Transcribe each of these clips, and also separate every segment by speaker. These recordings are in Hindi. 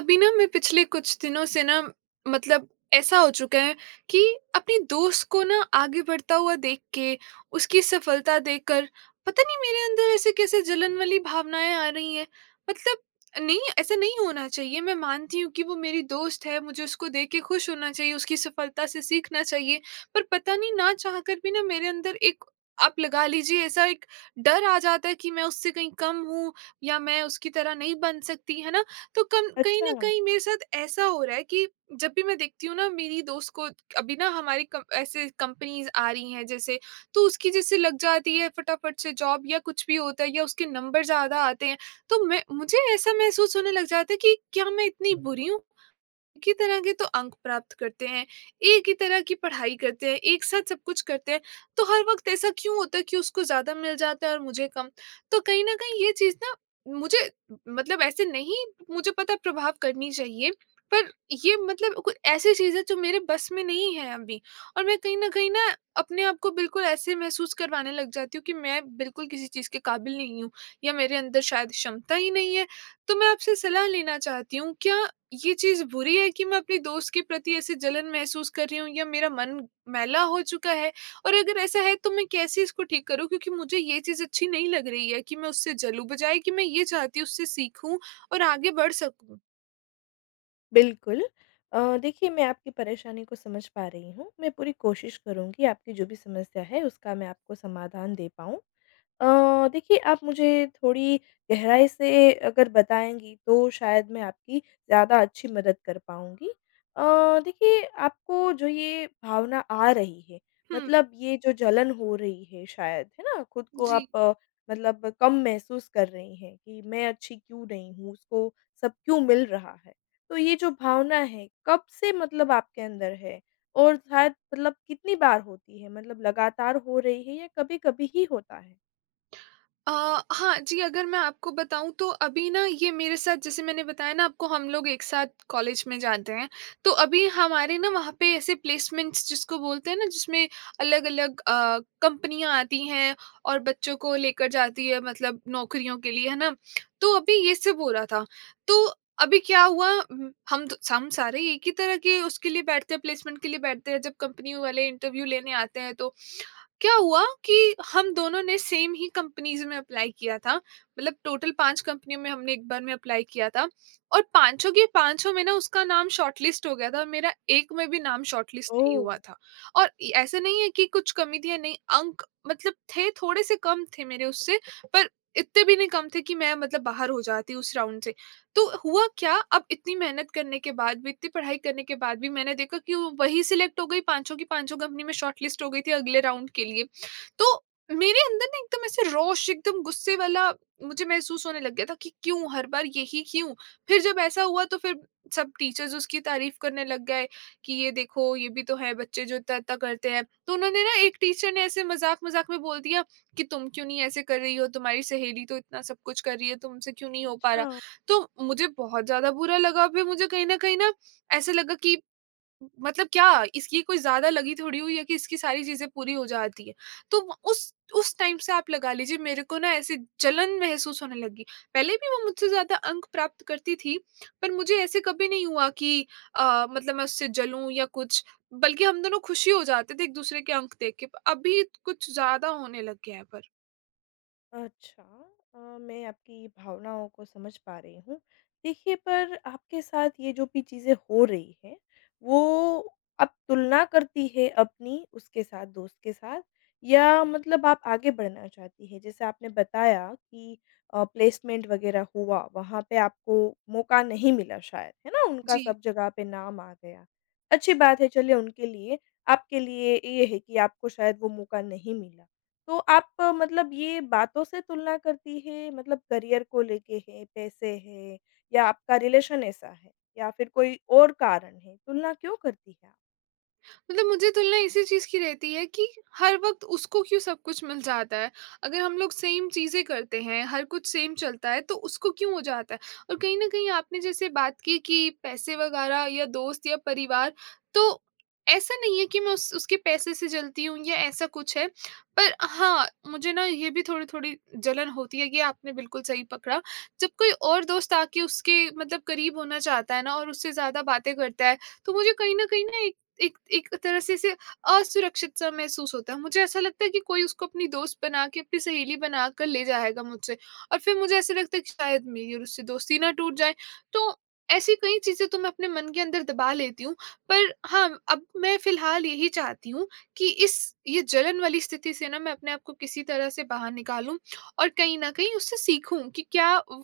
Speaker 1: अभी ना मैं पिछले कुछ दिनों से ना मतलब ऐसा हो चुका है कि अपने दोस्त को ना आगे बढ़ता हुआ देख के, उसकी सफलता देखकर पता नहीं मेरे अंदर ऐसे कैसे जलन वाली भावनाएँ आ रही हैं। मतलब नहीं, ऐसा नहीं होना चाहिए। मैं मानती हूँ कि वो मेरी दोस्त है, मुझे उसको देख के खुश होना चाहिए, उसकी सफलता से सीखना चाहिए। पर पता नहीं ना चाह कर भी ना मेरे अंदर एक आप लगा लीजिए ऐसा एक डर आ जाता है कि मैं उससे कहीं कम हूँ या मैं उसकी तरह नहीं बन सकती, है ना? तो कम कहीं
Speaker 2: अच्छा।
Speaker 1: न कहीं मेरे साथ ऐसा हो रहा है कि जब भी मैं देखती हूँ ना मेरी दोस्त को, अभी ना हमारी कम ऐसे कंपनीज़ आ रही हैं जैसे, तो उसकी जैसे लग जाती है फटाफट से जॉब या कुछ भी होता है या उसके नंबर ज़्यादा आते हैं, तो मैं मुझे ऐसा महसूस होने लग जाता है कि क्या मैं इतनी बुरी हूँ? एक ही तरह के तो अंक प्राप्त करते हैं, एक ही तरह की पढ़ाई करते हैं, एक साथ सब कुछ करते हैं, तो हर वक़्त ऐसा क्यों होता है कि उसको ज़्यादा मिल जाता है और मुझे कम? तो कहीं न कहीं ये चीज़ ना मुझे मतलब ऐसे नहीं, मुझे पता है प्रभाव करनी चाहिए, पर ये मतलब कुछ ऐसी चीज़ है जो मेरे बस में नहीं है अभी, और मैं कहीं न कहीं ना अपने आप को बिल्कुल ऐसे महसूस करवाने लग जाती हूँ कि मैं बिल्कुल किसी चीज़ के काबिल नहीं हूँ या मेरे अंदर शायद क्षमता ही नहीं है। तो मैं आपसे सलाह लेना चाहती हूँ, क्या ये चीज़ बुरी है कि मैं अपने दोस्त के प्रति ऐसे जलन महसूस कर रही हूँ या मेरा मन मैला हो चुका है? और अगर ऐसा है तो मैं कैसे इसको ठीक करूँ, क्योंकि मुझे ये चीज़ अच्छी नहीं लग रही है कि मैं उससे जलूँ, बजाय कि मैं ये चाहती हूँ उससे सीखूँ और आगे बढ़ सकूँ।
Speaker 2: बिल्कुल। देखिए मैं आपकी परेशानी को समझ पा रही हूँ। मैं पूरी कोशिश करूँगी आपकी जो भी समस्या है उसका मैं आपको समाधान दे पाऊँ। देखिए आप मुझे थोड़ी गहराई से अगर बताएँगी तो शायद मैं आपकी ज़्यादा अच्छी मदद कर पाऊँगी। देखिए आपको जो ये भावना आ रही है,
Speaker 1: हुँ,
Speaker 2: मतलब ये जो जलन हो रही है शायद, है ना? खुद को
Speaker 1: जी।
Speaker 2: आप मतलब कम महसूस कर रही हैं कि मैं अच्छी क्यों नहीं हूँ, उसको सब क्यों मिल रहा है। तो ये जो भावना है कब से मतलब आपके अंदर है? और शायद मतलब कितनी बार होती है? मतलब लगातार हो रही है या कभी-कभी ही होता है?
Speaker 1: अ, हाँ जी, अगर मैं आपको बताऊँ तो अभी ना ये मेरे साथ, जैसे मैंने बताया ना आपको, हम लोग एक साथ कॉलेज में जाते हैं, तो अभी हमारे ना वहाँ पे ऐसे प्लेसमेंट्स जिसको बोलते हैं ना, जिसमें अलग-अलग कंपनियाँ आती हैं और बच्चों को लेकर जाती है मतलब नौकरियों के लिए, है ना? तो अभी ये सब हो रहा था। तो अभी क्या हुआ, हम सारे एक ही तरह के उसके लिए बैठते हैं, प्लेसमेंट के लिए बैठते हैं, जब कंपनी वाले इंटरव्यू लेने आते हैं तो क्या हुआ कि हम दोनों ने सेम ही कंपनीज़ में अप्लाई किया था। मतलब टोटल 5 कंपनियों में हमने एक बार में अप्लाई किया था, और पाँचों की पाँचों में ना उसका नाम शॉर्टलिस्ट हो गया था और मेरा एक में भी नाम शॉर्टलिस्ट नहीं
Speaker 2: ओह!
Speaker 1: हुआ था। और इ ऐसा नहीं है कि कुछ कमी थी या नहीं, अंक मतलब थे, थोड़े-से कम थे मेरे उससे, पर इतने भी नहीं कम थे कि मैं मतलब बाहर हो जाती उस राउंड से। तो हुआ क्या, अब इतनी मेहनत करने के बाद भी, इतनी पढ़ाई करने के बाद भी मैंने देखा कि वो वही सिलेक्ट हो गई, पाँचों की पाँचों कंपनी में शॉर्टलिस्ट हो गई थी अगले राउंड के लिए। तो मेरे अंदर ना एकदम ऐसे रोष, एकदम गुस्से वाला मुझे महसूस होने लग गया था कि क्यों, हर बार यही क्यों? फिर जब ऐसा हुआ तो फिर सब टीचर्स उसकी तारीफ़ करने लग गए कि ये देखो, ये भी तो हैं बच्चे जो इतना-इतना करते हैं। तो उन्होंने ना, एक टीचर ने ऐसे मज़ाक-मज़ाक में बोल दिया कि तुम क्यों नहीं ऐसे कर रही हो? तुम्हारी सहेली तो इतना सब कुछ कर रही है, तुमसे क्यों नहीं हो पा
Speaker 2: अच्छा।
Speaker 1: रहा? तो मुझे बहुत ज़्यादा बुरा लगा, फिर मुझे कहीं न कहीं ना ऐसे लगा कि मतलब क्या इसकी कोई ज़्यादा लगी थोड़ी हुई है कि इसकी सारी चीज़ें पूरी हो जाती हैं। तो व उस टाइम से आप लगा लीजिए मेरे को ना ऐसे जलन महसूस होने लगी। पहले भी वो मुझसे ज़्यादा अंक प्राप्त करती थी, पर मुझे ऐसे कभी नहीं हुआ कि मतलब मैं उससे जलूँ या कुछ, बल्कि हम दोनों खुशी हो जाते थे एक-दूसरे के अंक देख के। अभी कुछ ज़्यादा होने लग गया है पर।
Speaker 2: अच्छा। मैं आपकी भावनाओं को समझ पा रही हूँ। देखिए पर आपके साथ ये जो भी चीज़ें हो रही हैं, वो आप तुलना करती है अपनी उसके साथ, दोस्त के साथ या मतलब आप आगे बढ़ना चाहती हैं? जैसे आपने बताया कि प्लेसमेंट वग़ैरह हुआ, वहाँ पे आपको मौका नहीं मिला शायद, है ना? उनका
Speaker 1: जी।
Speaker 2: सब जगह पे नाम आ गया। अच्छी बात है चलिए उनके लिए, आपके लिए ये है कि आपको शायद वो मौका नहीं मिला। तो आप मतलब ये बातों से तुलना करती है मतलब करियर को लेके है, पैसे है या आपका रिलेशन ऐसा है या फिर कोई और कारण है, तुलना क्यों करती है आप?
Speaker 1: मतलब मुझे तुलना इसी चीज़ की रहती है कि हर वक़्त उसको क्यों सब कुछ मिल जाता है। अगर हम लोग सेम चीज़ें करते हैं, हर कुछ सेम चलता है, तो उसको क्यों हो जाता है? और कहीं न कहीं आपने जैसे बात की कि पैसे वग़ैरह या दोस्त या परिवार, तो ऐसा नहीं है कि मैं उस उसके पैसे से जलती हूँ या ऐसा कुछ है। पर हाँ, मुझे ना ये भी थोड़ी-थोड़ी जलन होती है, ये आपने बिल्कुल सही पकड़ा। जब कोई और दोस्त आके उसके मतलब करीब होना चाहता है ना और उससे ज़्यादा बातें करता है, तो मुझे कहीं न कहीं ना एक एक एक तरह से इसे असुरक्षित-सा महसूस होता है। मुझे ऐसा लगता है कि कोई उसको अपनी दोस्त बना के, अपनी सहेली बना कर ले जाएगा मुझसे, और फिर मुझे ऐसा लगता है कि शायद मेरी और उससे दोस्ती ना टूट जाए। तो ऐसी कई चीज़ें तो मैं अपने मन के अंदर दबा लेती हूँ, पर हाँ, अब मैं फ़िलहाल यही चाहती हूँ कि इस ये जलन वाली स्थिति से ना मैं अपने आप को किसी तरह से बाहर निकालूँ, और कहीं न कहीं उससे सीखूँ कि क्या उ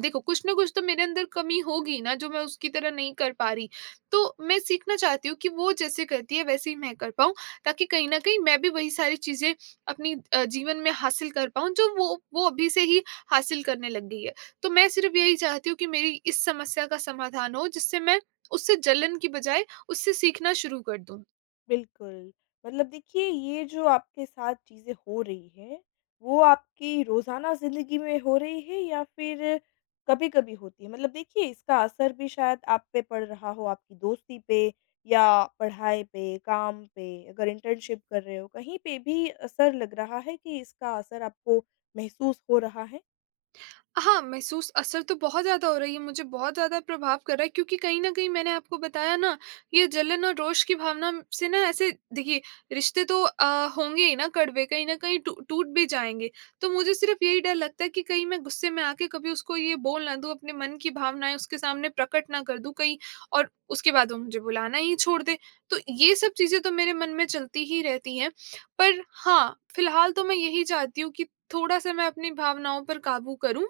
Speaker 1: देखो, कुछ ना कुछ तो मेरे अंदर कमी होगी ना, जो मैं उसकी तरह नहीं कर पा रही। तो मैं सीखना चाहती हूँ कि वो जैसे करती है वैसे ही मैं कर पाऊँ, ताकि कहीं न कहीं मैं भी वही सारी चीज़ें अपनी जीवन में हासिल कर पाऊँ जो वो अभी से ही हासिल करने लग गई है। तो मैं सिर्फ़ यही चाहती हूँ कि मेरी इस समस्या का समाधान हो, जिससे मैं उससे जलन की बजाय उससे सीखना शुरू कर दूँ।
Speaker 2: बिल्कुल। मतलब देखिए ये जो आपके साथ चीज़ें हो रही हैं, वो आपकी रोज़ाना ज़िंदगी में हो रही है या फिर कभी-कभी होती है? मतलब देखिए इसका असर भी शायद आप पे पड़ रहा हो, आपकी दोस्ती पे या पढ़ाई पे, काम पे, अगर इंटर्नशिप कर रहे हो, कहीं पे भी असर लग रहा है कि इसका असर आपको महसूस हो रहा है?
Speaker 1: हाँ, महसूस असर तो बहुत ज़्यादा हो रही है, मुझे बहुत ज़्यादा प्रभाव कर रहा है, क्योंकि कहीं न कहीं मैंने आपको बताया ना, ये जलन और रोष की भावना से ना, ऐसे देखिए, रिश्ते तो होंगे ही ना कड़वे, कहीं न कहीं टू टूट भी जाएँगे। तो मुझे सिर्फ़ यही डर लगता है कि कहीं मैं गुस्से में आके कभी उसको ये बोल ना दूँ, अपने मन की भावनाएँ उसके सामने प्रकट ना कर दूँ कहीं, और उसके बाद वो मुझे बुलाना ही छोड़ दे। तो ये सब चीज़ें तो मेरे मन में चलती ही रहती हैं, पर हाँ, फ़िलहाल तो मैं यही चाहती हूँ कि थोड़ा-सा मैं अपनी भावनाओं पर काबू करूँ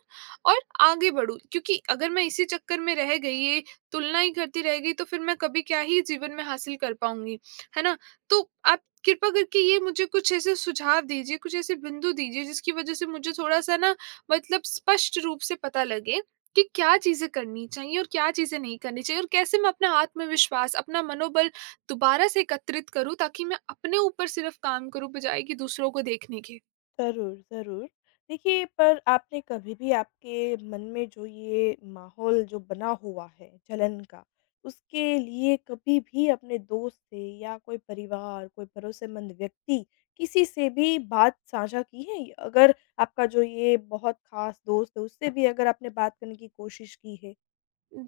Speaker 1: और आगे बढ़ूँ। क्योंकि अगर मैं इसी चक्कर में रह गई, ये तुलना ही करती रह गई, तो फिर मैं कभी क्या ही जीवन में हासिल कर पाऊँगी, है ना? तो आप कृपा करके ये मुझे कुछ ऐसे सुझाव दीजिए, कुछ ऐसे बिंदु दीजिए, जिसकी वजह से मुझे थोड़ा-सा ना मतलब स्पष्ट रूप से पता लगे कि क्या चीज़ें करनी चाहिए और क्या चीज़ें नहीं करनी चाहिए, और कैसे मैं अपना आत्मविश्वास, अपना मनोबल दोबारा से एकत्रित करूँ, ताकि मैं अपने ऊपर सिर्फ़ काम करूँ, बजाए कि दूसरों को देखने के।
Speaker 2: ज़रूर, ज़रूर। देखिए, पर आपने कभी भी आपके मन में जो ये माहौल जो बना हुआ है जलन का, उसके लिए कभी भी अपने दोस्त से या कोई परिवार, कोई भरोसेमंद व्यक्ति, किसी से भी बात साझा की है? अगर आपका जो ये बहुत ख़ास दोस्त है, उससे भी अगर आपने बात करने की कोशिश की है?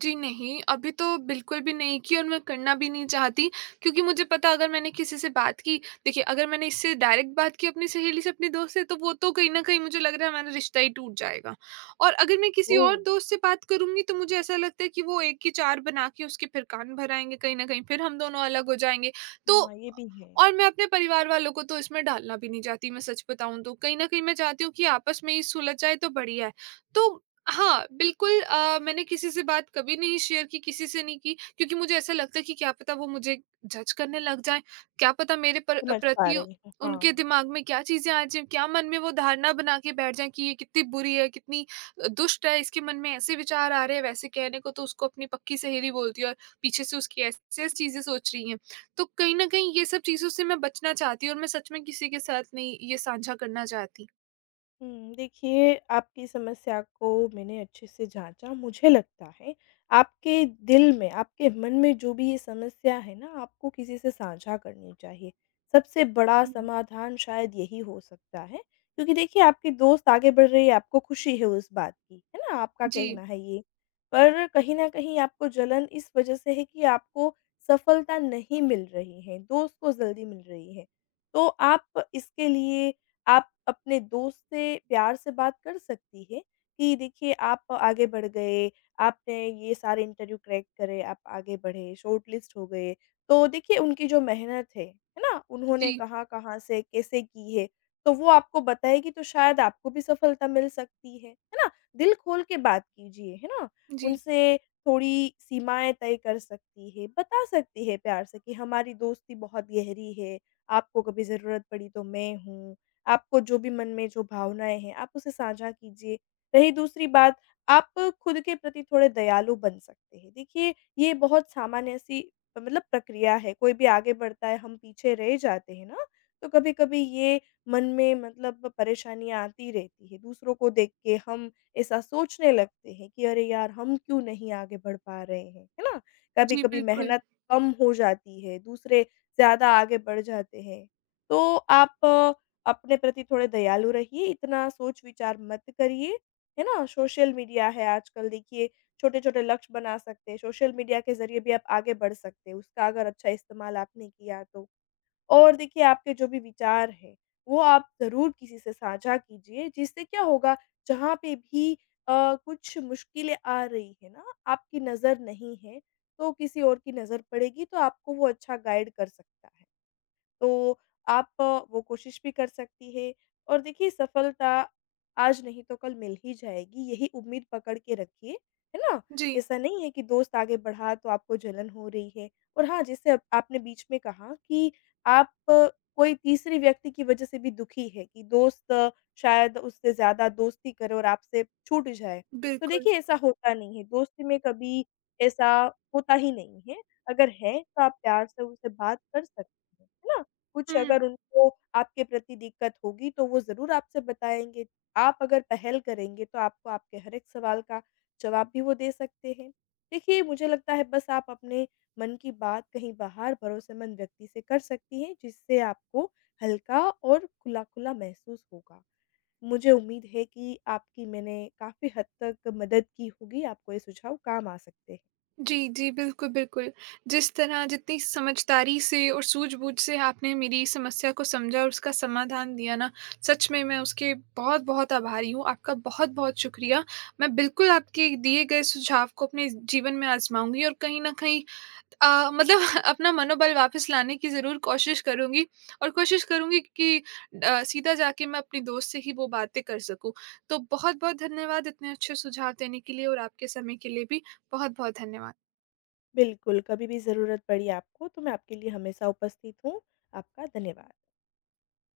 Speaker 1: जी नहीं, अभी तो बिल्कुल भी नहीं की, और मैं करना भी नहीं चाहती, क्योंकि मुझे पता अगर मैंने किसी से बात की, देखिए, अगर मैंने इससे डायरेक्ट बात की अपनी सहेली से, अपने दोस्त से, तो वो तो कहीं न कहीं मुझे लग रहा है हमारा रिश्ता ही टूट जाएगा। और अगर मैं किसी
Speaker 2: ओह!
Speaker 1: और दोस्त से बात करूँगी, तो मुझे ऐसा लगता है कि वो एक की चार बना के उसके फिर कान भर आएँगे कहीं न कहीं, फिर हम दोनों अलग हो जाएँगे। तो,
Speaker 2: हाँ, ये भी है।
Speaker 1: और मैं अपने परिवार वालों को तो इसमें डालना भी नहीं चाहती, मैं सच बताऊँ तो। कहीं न कहीं मैं चाहती हूँ कि आपस में ही सुलझ जाए तो बढ़िया है। तो हाँ, बिल्कुल, मैंने किसी से बात कभी नहीं शेयर की, किसी से नहीं की, क्योंकि मुझे ऐसा लगता है कि क्या पता वो मुझे जज करने लग जाएँ, क्या पता मेरे पर
Speaker 2: समझ पा
Speaker 1: प्रति
Speaker 2: रही हूँ।
Speaker 1: उनके
Speaker 2: हाँ।
Speaker 1: दिमाग में क्या चीज़ें आ जाएँ, क्या मन में वो धारणा बना के बैठ जाएँ कि ये कितनी बुरी है, कितनी दुष्ट है, इसके मन में ऐसे विचार आ रहे हैं, वैसे कहने को तो उसको अपनी पक्की सहेली बोलती है और पीछे से उसकी ऐसी-ऐसी चीज़ें सोच रही हैं। तो कहीं न कहीं ये सब चीज़ों से मैं बचना चाहती हूँ, और मैं सच में किसी के साथ नहीं ये साझा करना चाहती।
Speaker 2: हुँ, देखिए आपकी समस्या को मैंने अच्छे से जाँचा। मुझे लगता है आपके दिल में, आपके मन में जो भी ये समस्या है ना आपको किसी से साझा करनी चाहिए। सबसे बड़ा
Speaker 1: हुँ।
Speaker 2: समाधान शायद यही हो सकता है। क्योंकि देखिए आपके दोस्त आगे बढ़ रहे हैं, आपको खुशी है उस बात की, है ना? आपका कहना
Speaker 1: जी,
Speaker 2: है ये। पर कहीं न कहीं आपको जलन इस वज़ह से है कि आपको सफलता नहीं मिल रही है, दोस्त को जल्दी मिल रही है। तो आप इसके लिए आप अपने दोस्त से प्यार से बात कर सकती हैं कि देखिए आप आगे बढ़ गए, आपने ये सारे इंटरव्यू क्रैक करे, आप आगे बढ़े, शॉर्टलिस्ट हो गए। तो देखिए उनकी जो मेहनत है ना? उन्होंने
Speaker 1: जी,
Speaker 2: कहाँ-कहाँ से कैसे की है, तो वो आपको बताएगी तो शायद आपको भी सफलता मिल सकती है ना? दिल खोल के बात कीजिए, है ना?
Speaker 1: जी,
Speaker 2: उनसे थोड़ी सीमाएँ तय कर सकती है, बता सकती है प्यार से कि हमारी दोस्ती बहुत गहरी है, आपको कभी ज़रूरत पड़ी तो मैं हूँ। आपको जो भी मन में जो भावनाएँ हैं, आप उसे साझा कीजिए। रही दूसरी बात, आप खुद के प्रति थोड़े दयालु बन सकते हैं। देखिए, ये बहुत सामान्य सी मतलब प्रक्रिया है, कोई भी आगे बढ़ता है, हम पीछे रह जाते हैं ना, तो कभी-कभी ये मन में मतलब परेशानियाँ आती रहती हैं। दूसरों को देख के हम ऐसा सोचने लगते हैं कि अरे यार! हम क्यों नहीं आगे बढ़ पा रहे हैं, है ना?
Speaker 1: जी,
Speaker 2: कभी-कभी
Speaker 1: बिल्कुल।
Speaker 2: मेहनत कम हो जाती है, दूसरे ज़्यादा आगे बढ़ जाते हैं। तो आप अपने प्रति थोड़े दयालु रहिए, इतना सोच-विचार मत करिए, है ना? सोशल मीडिया है आजकल देखिए, छोटे-छोटे लक्ष्य बना सकते हैं, सोशल मीडिया के ज़रिए भी आप आगे बढ़ सकते हैं, उसका अगर अच्छा इस्तेमाल आपने किया तो। और देखिए आपके जो भी विचार हैं, वो आप ज़रूर किसी से साझा कीजिए, जिससे क्या होगा जहाँ पे भी कुछ मुश्किलें आ रही है ना, आपकी नज़र नहीं है, तो किसी और की नज़र पड़ेगी तो आपको वो अच्छा गाइड कर सकता है। तो आप वो कोशिश भी कर सकती हैं और देखिए सफलता आज नहीं तो कल मिल ही जाएगी, यही उम्मीद पकड़ के रखिए, है ना?
Speaker 1: जी,
Speaker 2: ऐसा नहीं है कि दोस्त आगे बढ़ा तो आपको जलन हो रही है और हाँ, जैसे अब आपने बीच में कहा कि आप कोई तीसरे व्यक्ति की वजह से भी दुखी है कि दोस्त शायद उससे ज़्यादा दोस्ती करे और आपसे छूट जाए। तो
Speaker 1: बिल्कुल।
Speaker 2: देखिए ऐसा होता नहीं है, दोस्ती में कभी ऐसा होता ही नहीं है, अगर है तो आप प्यार से उससे बात कर सकती हैं, है ना? कुछ
Speaker 1: हुँ।
Speaker 2: अगर उनको आपके प्रति दिक्कत होगी तो वो ज़रूर आपसे बताएँगे। आप अगर पहल करेंगे तो आपको आपके हर एक सवाल का जवाब भी वो दे सकते हैं। देखिए मुझे लगता है बस आप अपने मन की बात कहीं बाहर भरोसेमंद व्यक्ति से कर सकती हैं जिससे आपको हल्का और खुला-खुला महसूस होगा। मुझे उम्मीद है कि आपकी मैंने काफ़ी हद तक मदद की होगी, आपको ये सुझाव काम आ सकते हैं।
Speaker 1: जी, जी, बिल्कुल, बिल्कुल। जिस तरह जितनी समझदारी से और सूझबूझ से आपने मेरी समस्या को समझा और उसका समाधान दिया ना, सच में मैं उसके बहुत-बहुत आभारी हूँ। आपका बहुत-बहुत शुक्रिया। मैं बिल्कुल आपके दिए गए सुझाव को अपने जीवन में आज़माऊँगी, और कहीं न कहीं मतलब अपना मनोबल वापस लाने की ज़रूर कोशिश करूँगी, और कोशिश करूँगी कि सीधा जाके मैं अपने दोस्त से ही वो बातें कर सकूँ। तो बहुत-बहुत धन्यवाद इतने अच्छे सुझाव देने के लिए, और आपके समय के लिए भी बहुत-बहुत धन्यवाद।
Speaker 2: बिल्कुल, कभी भी ज़रूरत पड़ी आपको तो मैं आपके लिए हमेशा उपस्थित हूँ। आपका धन्यवाद।